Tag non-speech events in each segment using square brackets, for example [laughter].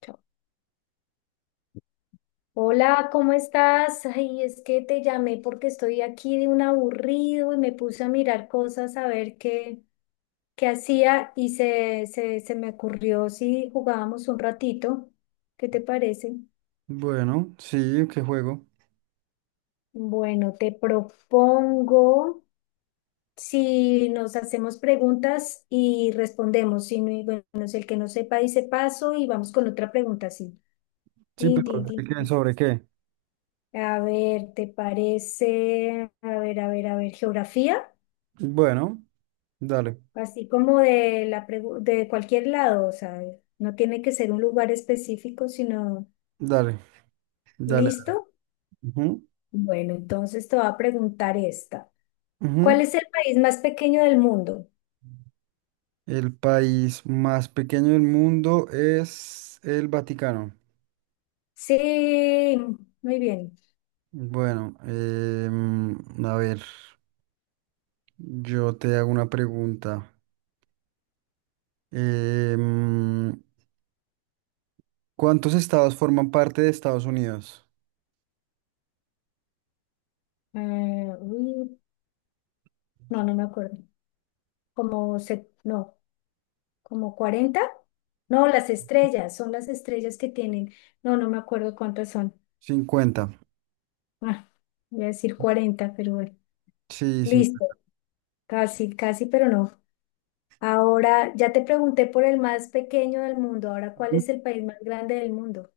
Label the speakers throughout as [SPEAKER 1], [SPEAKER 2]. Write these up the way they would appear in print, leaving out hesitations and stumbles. [SPEAKER 1] Chao. Hola, ¿cómo estás? Ay, es que te llamé porque estoy aquí de un aburrido y me puse a mirar cosas a ver qué hacía y se me ocurrió si jugábamos un ratito. ¿Qué te parece?
[SPEAKER 2] Bueno, sí, qué juego.
[SPEAKER 1] Bueno, te propongo si nos hacemos preguntas y respondemos. Si no, y bueno, es el que no sepa dice paso y vamos con otra pregunta, sí.
[SPEAKER 2] Sí,
[SPEAKER 1] Tin,
[SPEAKER 2] pero
[SPEAKER 1] tin, tin,
[SPEAKER 2] ¿de qué?
[SPEAKER 1] tin.
[SPEAKER 2] ¿Sobre qué?
[SPEAKER 1] A ver, ¿te parece? A ver, a ver, a ver, geografía.
[SPEAKER 2] Bueno, dale,
[SPEAKER 1] Así como de cualquier lado, o sea, no tiene que ser un lugar específico, sino
[SPEAKER 2] dale, dale.
[SPEAKER 1] listo.
[SPEAKER 2] Ujú,
[SPEAKER 1] Bueno, entonces te voy a preguntar esta. ¿Cuál
[SPEAKER 2] ujú.
[SPEAKER 1] es el país más pequeño del mundo?
[SPEAKER 2] El país más pequeño del mundo es el Vaticano.
[SPEAKER 1] Sí, muy bien.
[SPEAKER 2] Bueno, a ver, yo te hago una pregunta. Em, ¿Cuántos estados forman parte de Estados Unidos?
[SPEAKER 1] Uy, no, no me acuerdo. ¿No, como 40? No, son las estrellas que tienen. No, no me acuerdo cuántas son.
[SPEAKER 2] 50.
[SPEAKER 1] Ah, voy a decir 40, pero bueno.
[SPEAKER 2] Sí,
[SPEAKER 1] Listo.
[SPEAKER 2] 50.
[SPEAKER 1] Casi, casi, pero no. Ahora, ya te pregunté por el más pequeño del mundo. Ahora, ¿cuál es el país más grande del mundo?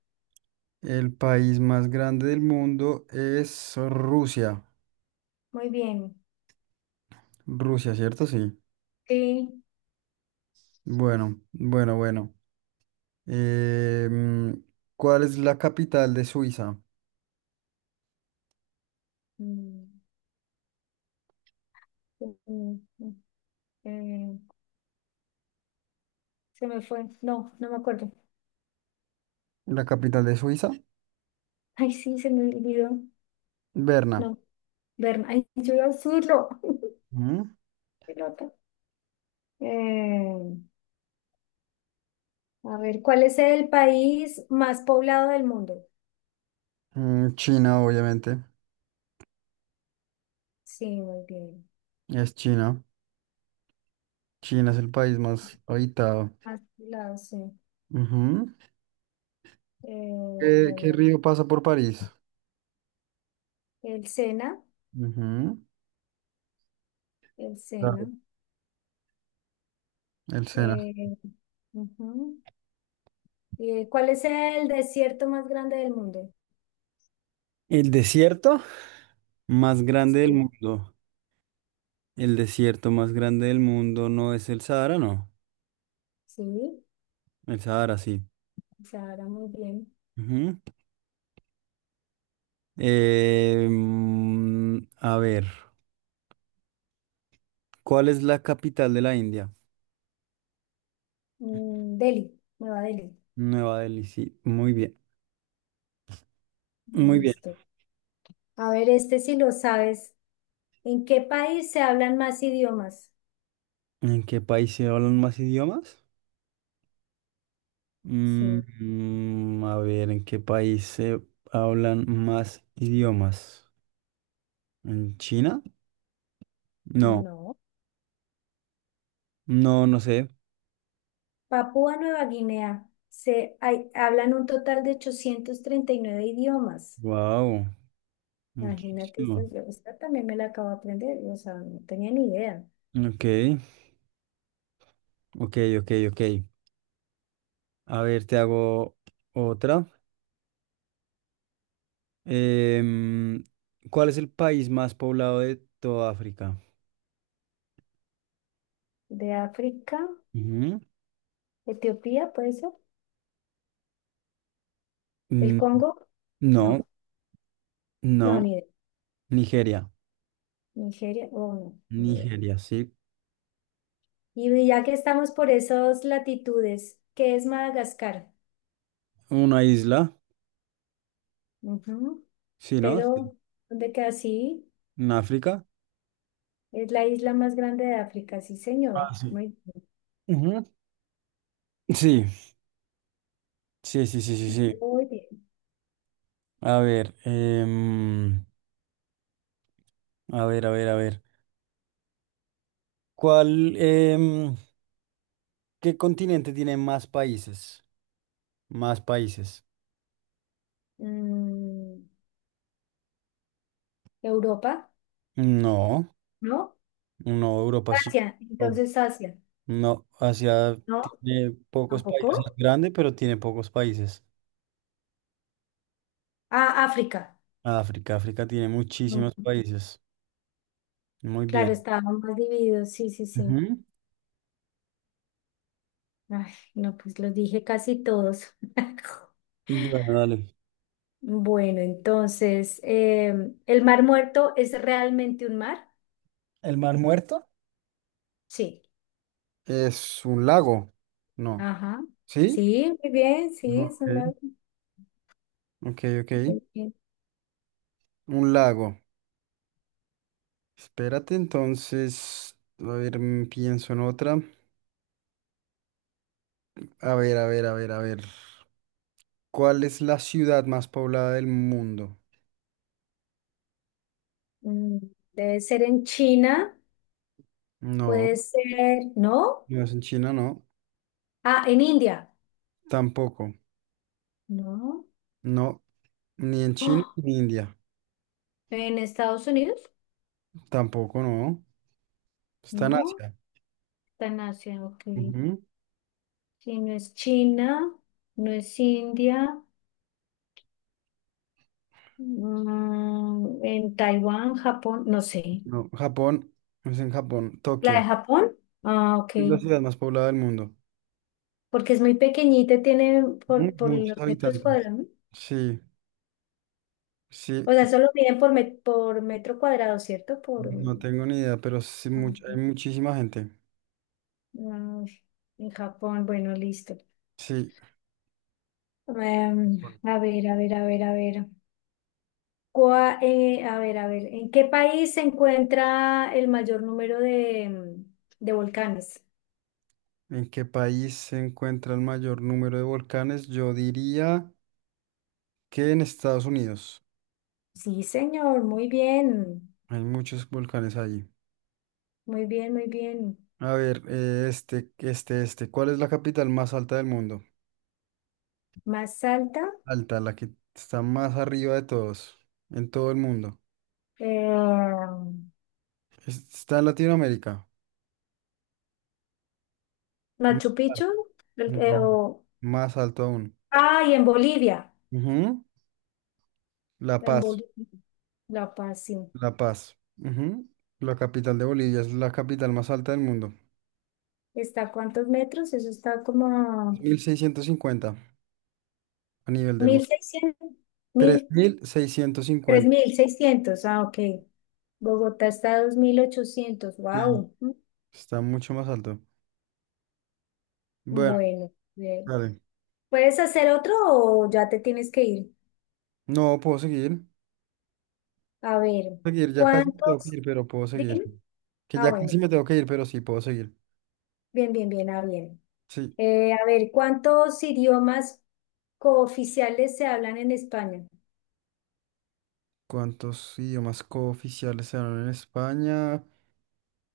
[SPEAKER 2] El país más grande del mundo es Rusia.
[SPEAKER 1] Muy bien.
[SPEAKER 2] Rusia, ¿cierto? Sí.
[SPEAKER 1] Sí.
[SPEAKER 2] Bueno, bueno, bueno. Eh, mm, ¿Cuál es la capital de Suiza?
[SPEAKER 1] Mm, mm, mm, mm, eh, Se me fue. No, no me acuerdo. [laughs]
[SPEAKER 2] La capital de Suiza,
[SPEAKER 1] Ay, sí, se me olvidó.
[SPEAKER 2] Berna.
[SPEAKER 1] No, Berna. Ay, yo iba a decirlo. [laughs]
[SPEAKER 2] Ujú.
[SPEAKER 1] Pelota. Eh, a ver, ¿cuál es el país más poblado del mundo?
[SPEAKER 2] China, obviamente.
[SPEAKER 1] Sí, muy bien.
[SPEAKER 2] Es China. China es el país más habitado.
[SPEAKER 1] Más poblado, sí.
[SPEAKER 2] Ujú.
[SPEAKER 1] Eh,
[SPEAKER 2] ¿Qué
[SPEAKER 1] bueno,
[SPEAKER 2] río pasa por París?
[SPEAKER 1] el Sena,
[SPEAKER 2] Ujú.
[SPEAKER 1] el
[SPEAKER 2] Claro,
[SPEAKER 1] Sena.
[SPEAKER 2] el Sena.
[SPEAKER 1] Eh, Ujú. ¿Cuál es el desierto más grande del mundo?
[SPEAKER 2] El desierto más grande del
[SPEAKER 1] Sí.
[SPEAKER 2] mundo. El desierto más grande del mundo no es el Sahara, no.
[SPEAKER 1] Sí,
[SPEAKER 2] El Sahara, sí.
[SPEAKER 1] Sahara, muy bien.
[SPEAKER 2] Ujú. A ver, ¿cuál es la capital de la India?
[SPEAKER 1] Delhi, Nueva Delhi.
[SPEAKER 2] Nueva Delhi, sí, muy bien, muy bien.
[SPEAKER 1] Listo. A ver, este si lo sabes. ¿En qué país se hablan más idiomas?
[SPEAKER 2] ¿En qué país se hablan más idiomas?
[SPEAKER 1] Sí,
[SPEAKER 2] A ver, ¿en qué país se hablan más idiomas? ¿En China? No,
[SPEAKER 1] no.
[SPEAKER 2] no, no sé.
[SPEAKER 1] Papúa Nueva Guinea. Se hablan un total de 839 idiomas.
[SPEAKER 2] Wow,
[SPEAKER 1] Imagínate, esta,
[SPEAKER 2] muchísimo.
[SPEAKER 1] yo- esta también me la acabo de aprender. O sea, no tenía ni idea.
[SPEAKER 2] Ok, ok, ok, ok. A ver, te hago otra. Em, ¿Cuál es el país más poblado de toda África?
[SPEAKER 1] De África,
[SPEAKER 2] Ujú.
[SPEAKER 1] Etiopía, ¿puede ser? ¿El
[SPEAKER 2] Mm,
[SPEAKER 1] Congo? No,
[SPEAKER 2] No,
[SPEAKER 1] no,
[SPEAKER 2] no,
[SPEAKER 1] ni idea.
[SPEAKER 2] Nigeria.
[SPEAKER 1] Nigeria, oh, no, ni idea.
[SPEAKER 2] Nigeria, sí.
[SPEAKER 1] Y ya que estamos por esas latitudes, ¿qué es Madagascar?
[SPEAKER 2] Una isla,
[SPEAKER 1] Ujú,
[SPEAKER 2] sí, ¿no? Sí.
[SPEAKER 1] pero, ¿dónde queda? Sí,
[SPEAKER 2] En África.
[SPEAKER 1] es la isla más grande de África, sí, señor.
[SPEAKER 2] Ah, sí.
[SPEAKER 1] Muy,
[SPEAKER 2] Ujú. Sí, sí, sí, sí, sí, sí.
[SPEAKER 1] muy bien.
[SPEAKER 2] A ver, a ver, a ver, a ver. ¿Cuál, em, ¿Qué continente tiene más países? Más países.
[SPEAKER 1] Mm, ¿Europa?
[SPEAKER 2] No,
[SPEAKER 1] ¿No?
[SPEAKER 2] no, Europa sí.
[SPEAKER 1] Asia,
[SPEAKER 2] No,
[SPEAKER 1] entonces Asia.
[SPEAKER 2] no, Asia
[SPEAKER 1] ¿No?
[SPEAKER 2] tiene pocos países, es
[SPEAKER 1] ¿Tampoco?
[SPEAKER 2] grande, pero tiene pocos países.
[SPEAKER 1] Ah, África.
[SPEAKER 2] África, África tiene muchísimos
[SPEAKER 1] Mm,
[SPEAKER 2] países. Muy
[SPEAKER 1] Claro,
[SPEAKER 2] bien.
[SPEAKER 1] estábamos más divididos, sí, sí, sí.
[SPEAKER 2] Ujú.
[SPEAKER 1] Ay, no, pues los dije casi todos. [laughs]
[SPEAKER 2] Bueno, dale.
[SPEAKER 1] Bueno, entonces, ¿el Mar Muerto es realmente un mar?
[SPEAKER 2] ¿El Mar Muerto?
[SPEAKER 1] Sí.
[SPEAKER 2] Es un lago. No.
[SPEAKER 1] Ajá.
[SPEAKER 2] ¿Sí?
[SPEAKER 1] Sí, muy bien, sí, es
[SPEAKER 2] Ok.
[SPEAKER 1] un lago.
[SPEAKER 2] Ok, ok.
[SPEAKER 1] Muy bien.
[SPEAKER 2] Un lago. Espérate, entonces. A ver, pienso en otra. A ver, a ver, a ver, a ver. ¿Cuál es la ciudad más poblada del mundo?
[SPEAKER 1] Mm, Debe ser en China,
[SPEAKER 2] No,
[SPEAKER 1] puede ser, ¿no?
[SPEAKER 2] no es en China, no.
[SPEAKER 1] Ah, en India,
[SPEAKER 2] Tampoco.
[SPEAKER 1] ¿no?
[SPEAKER 2] No, ni en China
[SPEAKER 1] Oh,
[SPEAKER 2] ni en India.
[SPEAKER 1] ¿en Estados Unidos?
[SPEAKER 2] Tampoco, no. Está en
[SPEAKER 1] No,
[SPEAKER 2] Asia.
[SPEAKER 1] está en Asia, ok.
[SPEAKER 2] Ujú.
[SPEAKER 1] Sí, no es China, no es India, en Taiwán, Japón, no sé.
[SPEAKER 2] No, Japón. No es en Japón.
[SPEAKER 1] ¿La de
[SPEAKER 2] Tokio.
[SPEAKER 1] Japón? Ah, ok.
[SPEAKER 2] Es la ciudad más poblada del mundo.
[SPEAKER 1] Porque es muy pequeñita, y tiene
[SPEAKER 2] Ujú.
[SPEAKER 1] por
[SPEAKER 2] Muchos
[SPEAKER 1] los metros
[SPEAKER 2] habitantes.
[SPEAKER 1] cuadrados.
[SPEAKER 2] Sí, sí,
[SPEAKER 1] O sea, solo miden por metro cuadrado, ¿cierto? Por,
[SPEAKER 2] no tengo ni idea, pero sí, hay muchísima gente.
[SPEAKER 1] no, en Japón, bueno, listo.
[SPEAKER 2] Sí.
[SPEAKER 1] Em, a ver, a ver, a ver, a ver. A ver, a ver, ¿en qué país se encuentra el mayor número de volcanes?
[SPEAKER 2] ¿En qué país se encuentra el mayor número de volcanes? Yo diría que en Estados Unidos.
[SPEAKER 1] Sí, señor, muy bien,
[SPEAKER 2] Hay muchos volcanes allí.
[SPEAKER 1] muy bien, muy bien.
[SPEAKER 2] A ver, este, este, este. ¿Cuál es la capital más alta del mundo?
[SPEAKER 1] Más alta,
[SPEAKER 2] Alta, la que está más arriba de todos, en todo el mundo.
[SPEAKER 1] eh,
[SPEAKER 2] Está en Latinoamérica. Más
[SPEAKER 1] Machu Picchu,
[SPEAKER 2] alta.
[SPEAKER 1] el-
[SPEAKER 2] No,
[SPEAKER 1] o
[SPEAKER 2] más alto aún.
[SPEAKER 1] Ah, y
[SPEAKER 2] Ujú, La
[SPEAKER 1] en
[SPEAKER 2] Paz,
[SPEAKER 1] Bolivia, La Paz, sí.
[SPEAKER 2] La Paz. Ujú, la capital de Bolivia es la capital más alta del mundo.
[SPEAKER 1] ¿Está a cuántos metros? Eso está como a
[SPEAKER 2] Mil seiscientos cincuenta a nivel del
[SPEAKER 1] mil
[SPEAKER 2] mar.
[SPEAKER 1] seiscientos,
[SPEAKER 2] tres
[SPEAKER 1] mil,
[SPEAKER 2] mil seiscientos
[SPEAKER 1] tres
[SPEAKER 2] cincuenta
[SPEAKER 1] mil seiscientos. Ah, ok. Bogotá está a 2.800.
[SPEAKER 2] Sí,
[SPEAKER 1] Wow.
[SPEAKER 2] está mucho más alto. Bueno,
[SPEAKER 1] Bueno, bien.
[SPEAKER 2] vale.
[SPEAKER 1] ¿Puedes hacer otro o ya te tienes que ir?
[SPEAKER 2] No, puedo seguir.
[SPEAKER 1] A ver,
[SPEAKER 2] Seguir, ya casi me tengo que
[SPEAKER 1] ¿cuántos?
[SPEAKER 2] ir, pero puedo seguir.
[SPEAKER 1] Dime.
[SPEAKER 2] Que
[SPEAKER 1] Ah,
[SPEAKER 2] ya casi
[SPEAKER 1] bueno.
[SPEAKER 2] me tengo que ir, pero sí, puedo seguir.
[SPEAKER 1] Bien, bien, bien. Ah, bien.
[SPEAKER 2] Sí.
[SPEAKER 1] A ver, ¿cuántos idiomas cooficiales se hablan en España?
[SPEAKER 2] ¿Cuántos idiomas cooficiales se hablan en España?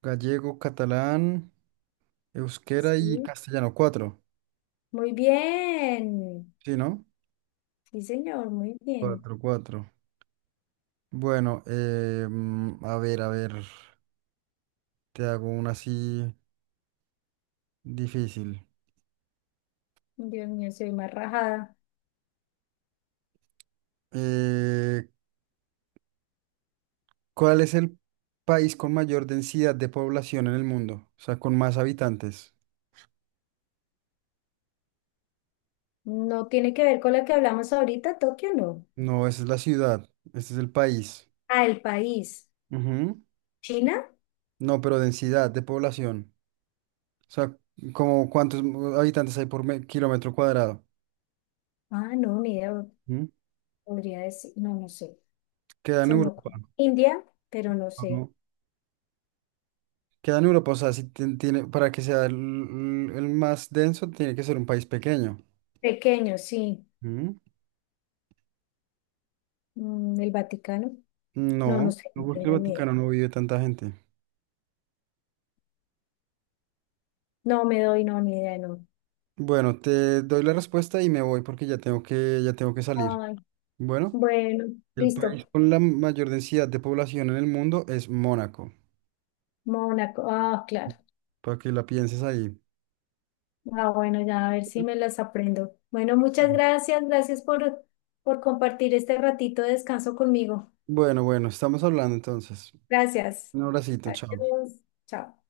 [SPEAKER 2] Gallego, catalán, euskera y
[SPEAKER 1] Sí.
[SPEAKER 2] castellano. Cuatro.
[SPEAKER 1] Muy bien.
[SPEAKER 2] Sí, ¿no?
[SPEAKER 1] Sí, señor, muy bien.
[SPEAKER 2] Cuatro, cuatro. Bueno, a ver, te hago una así difícil.
[SPEAKER 1] Dios mío, soy más rajada.
[SPEAKER 2] Eh, ¿Cuál es el país con mayor densidad de población en el mundo? O sea, con más habitantes.
[SPEAKER 1] No tiene que ver con la que hablamos ahorita, Tokio, no.
[SPEAKER 2] No, esa es la ciudad, este es el país.
[SPEAKER 1] Ah, el país.
[SPEAKER 2] Ujú.
[SPEAKER 1] ¿China?
[SPEAKER 2] No, pero densidad de población. O sea, como cuántos habitantes hay por kilómetro cuadrado.
[SPEAKER 1] Ah, no, ni idea.
[SPEAKER 2] Ujú.
[SPEAKER 1] Podría decir, no, no sé.
[SPEAKER 2] Queda en
[SPEAKER 1] Se me
[SPEAKER 2] Europa.
[SPEAKER 1] ocurre. India, pero no sé.
[SPEAKER 2] ¿No? Queda en Europa, o sea, si tiene, para que sea el más denso, tiene que ser un país pequeño.
[SPEAKER 1] Pequeño, sí. El Vaticano. No, no
[SPEAKER 2] No,
[SPEAKER 1] sé,
[SPEAKER 2] no
[SPEAKER 1] no
[SPEAKER 2] porque el
[SPEAKER 1] tengo ni idea.
[SPEAKER 2] Vaticano no vive tanta gente.
[SPEAKER 1] No me doy, no, ni idea, no.
[SPEAKER 2] Bueno, te doy la respuesta y me voy porque ya tengo que salir.
[SPEAKER 1] Ay,
[SPEAKER 2] Bueno,
[SPEAKER 1] bueno,
[SPEAKER 2] el
[SPEAKER 1] listo.
[SPEAKER 2] país con la mayor densidad de población en el mundo es Mónaco,
[SPEAKER 1] Mónaco. Ah, claro.
[SPEAKER 2] para que la pienses ahí.
[SPEAKER 1] Ah, bueno, ya a ver si me las aprendo. Bueno, muchas
[SPEAKER 2] Bueno,
[SPEAKER 1] gracias, gracias por compartir este ratito de descanso conmigo.
[SPEAKER 2] bueno, bueno, estamos hablando entonces.
[SPEAKER 1] Gracias.
[SPEAKER 2] Un abracito, chao.
[SPEAKER 1] Adiós. Chao.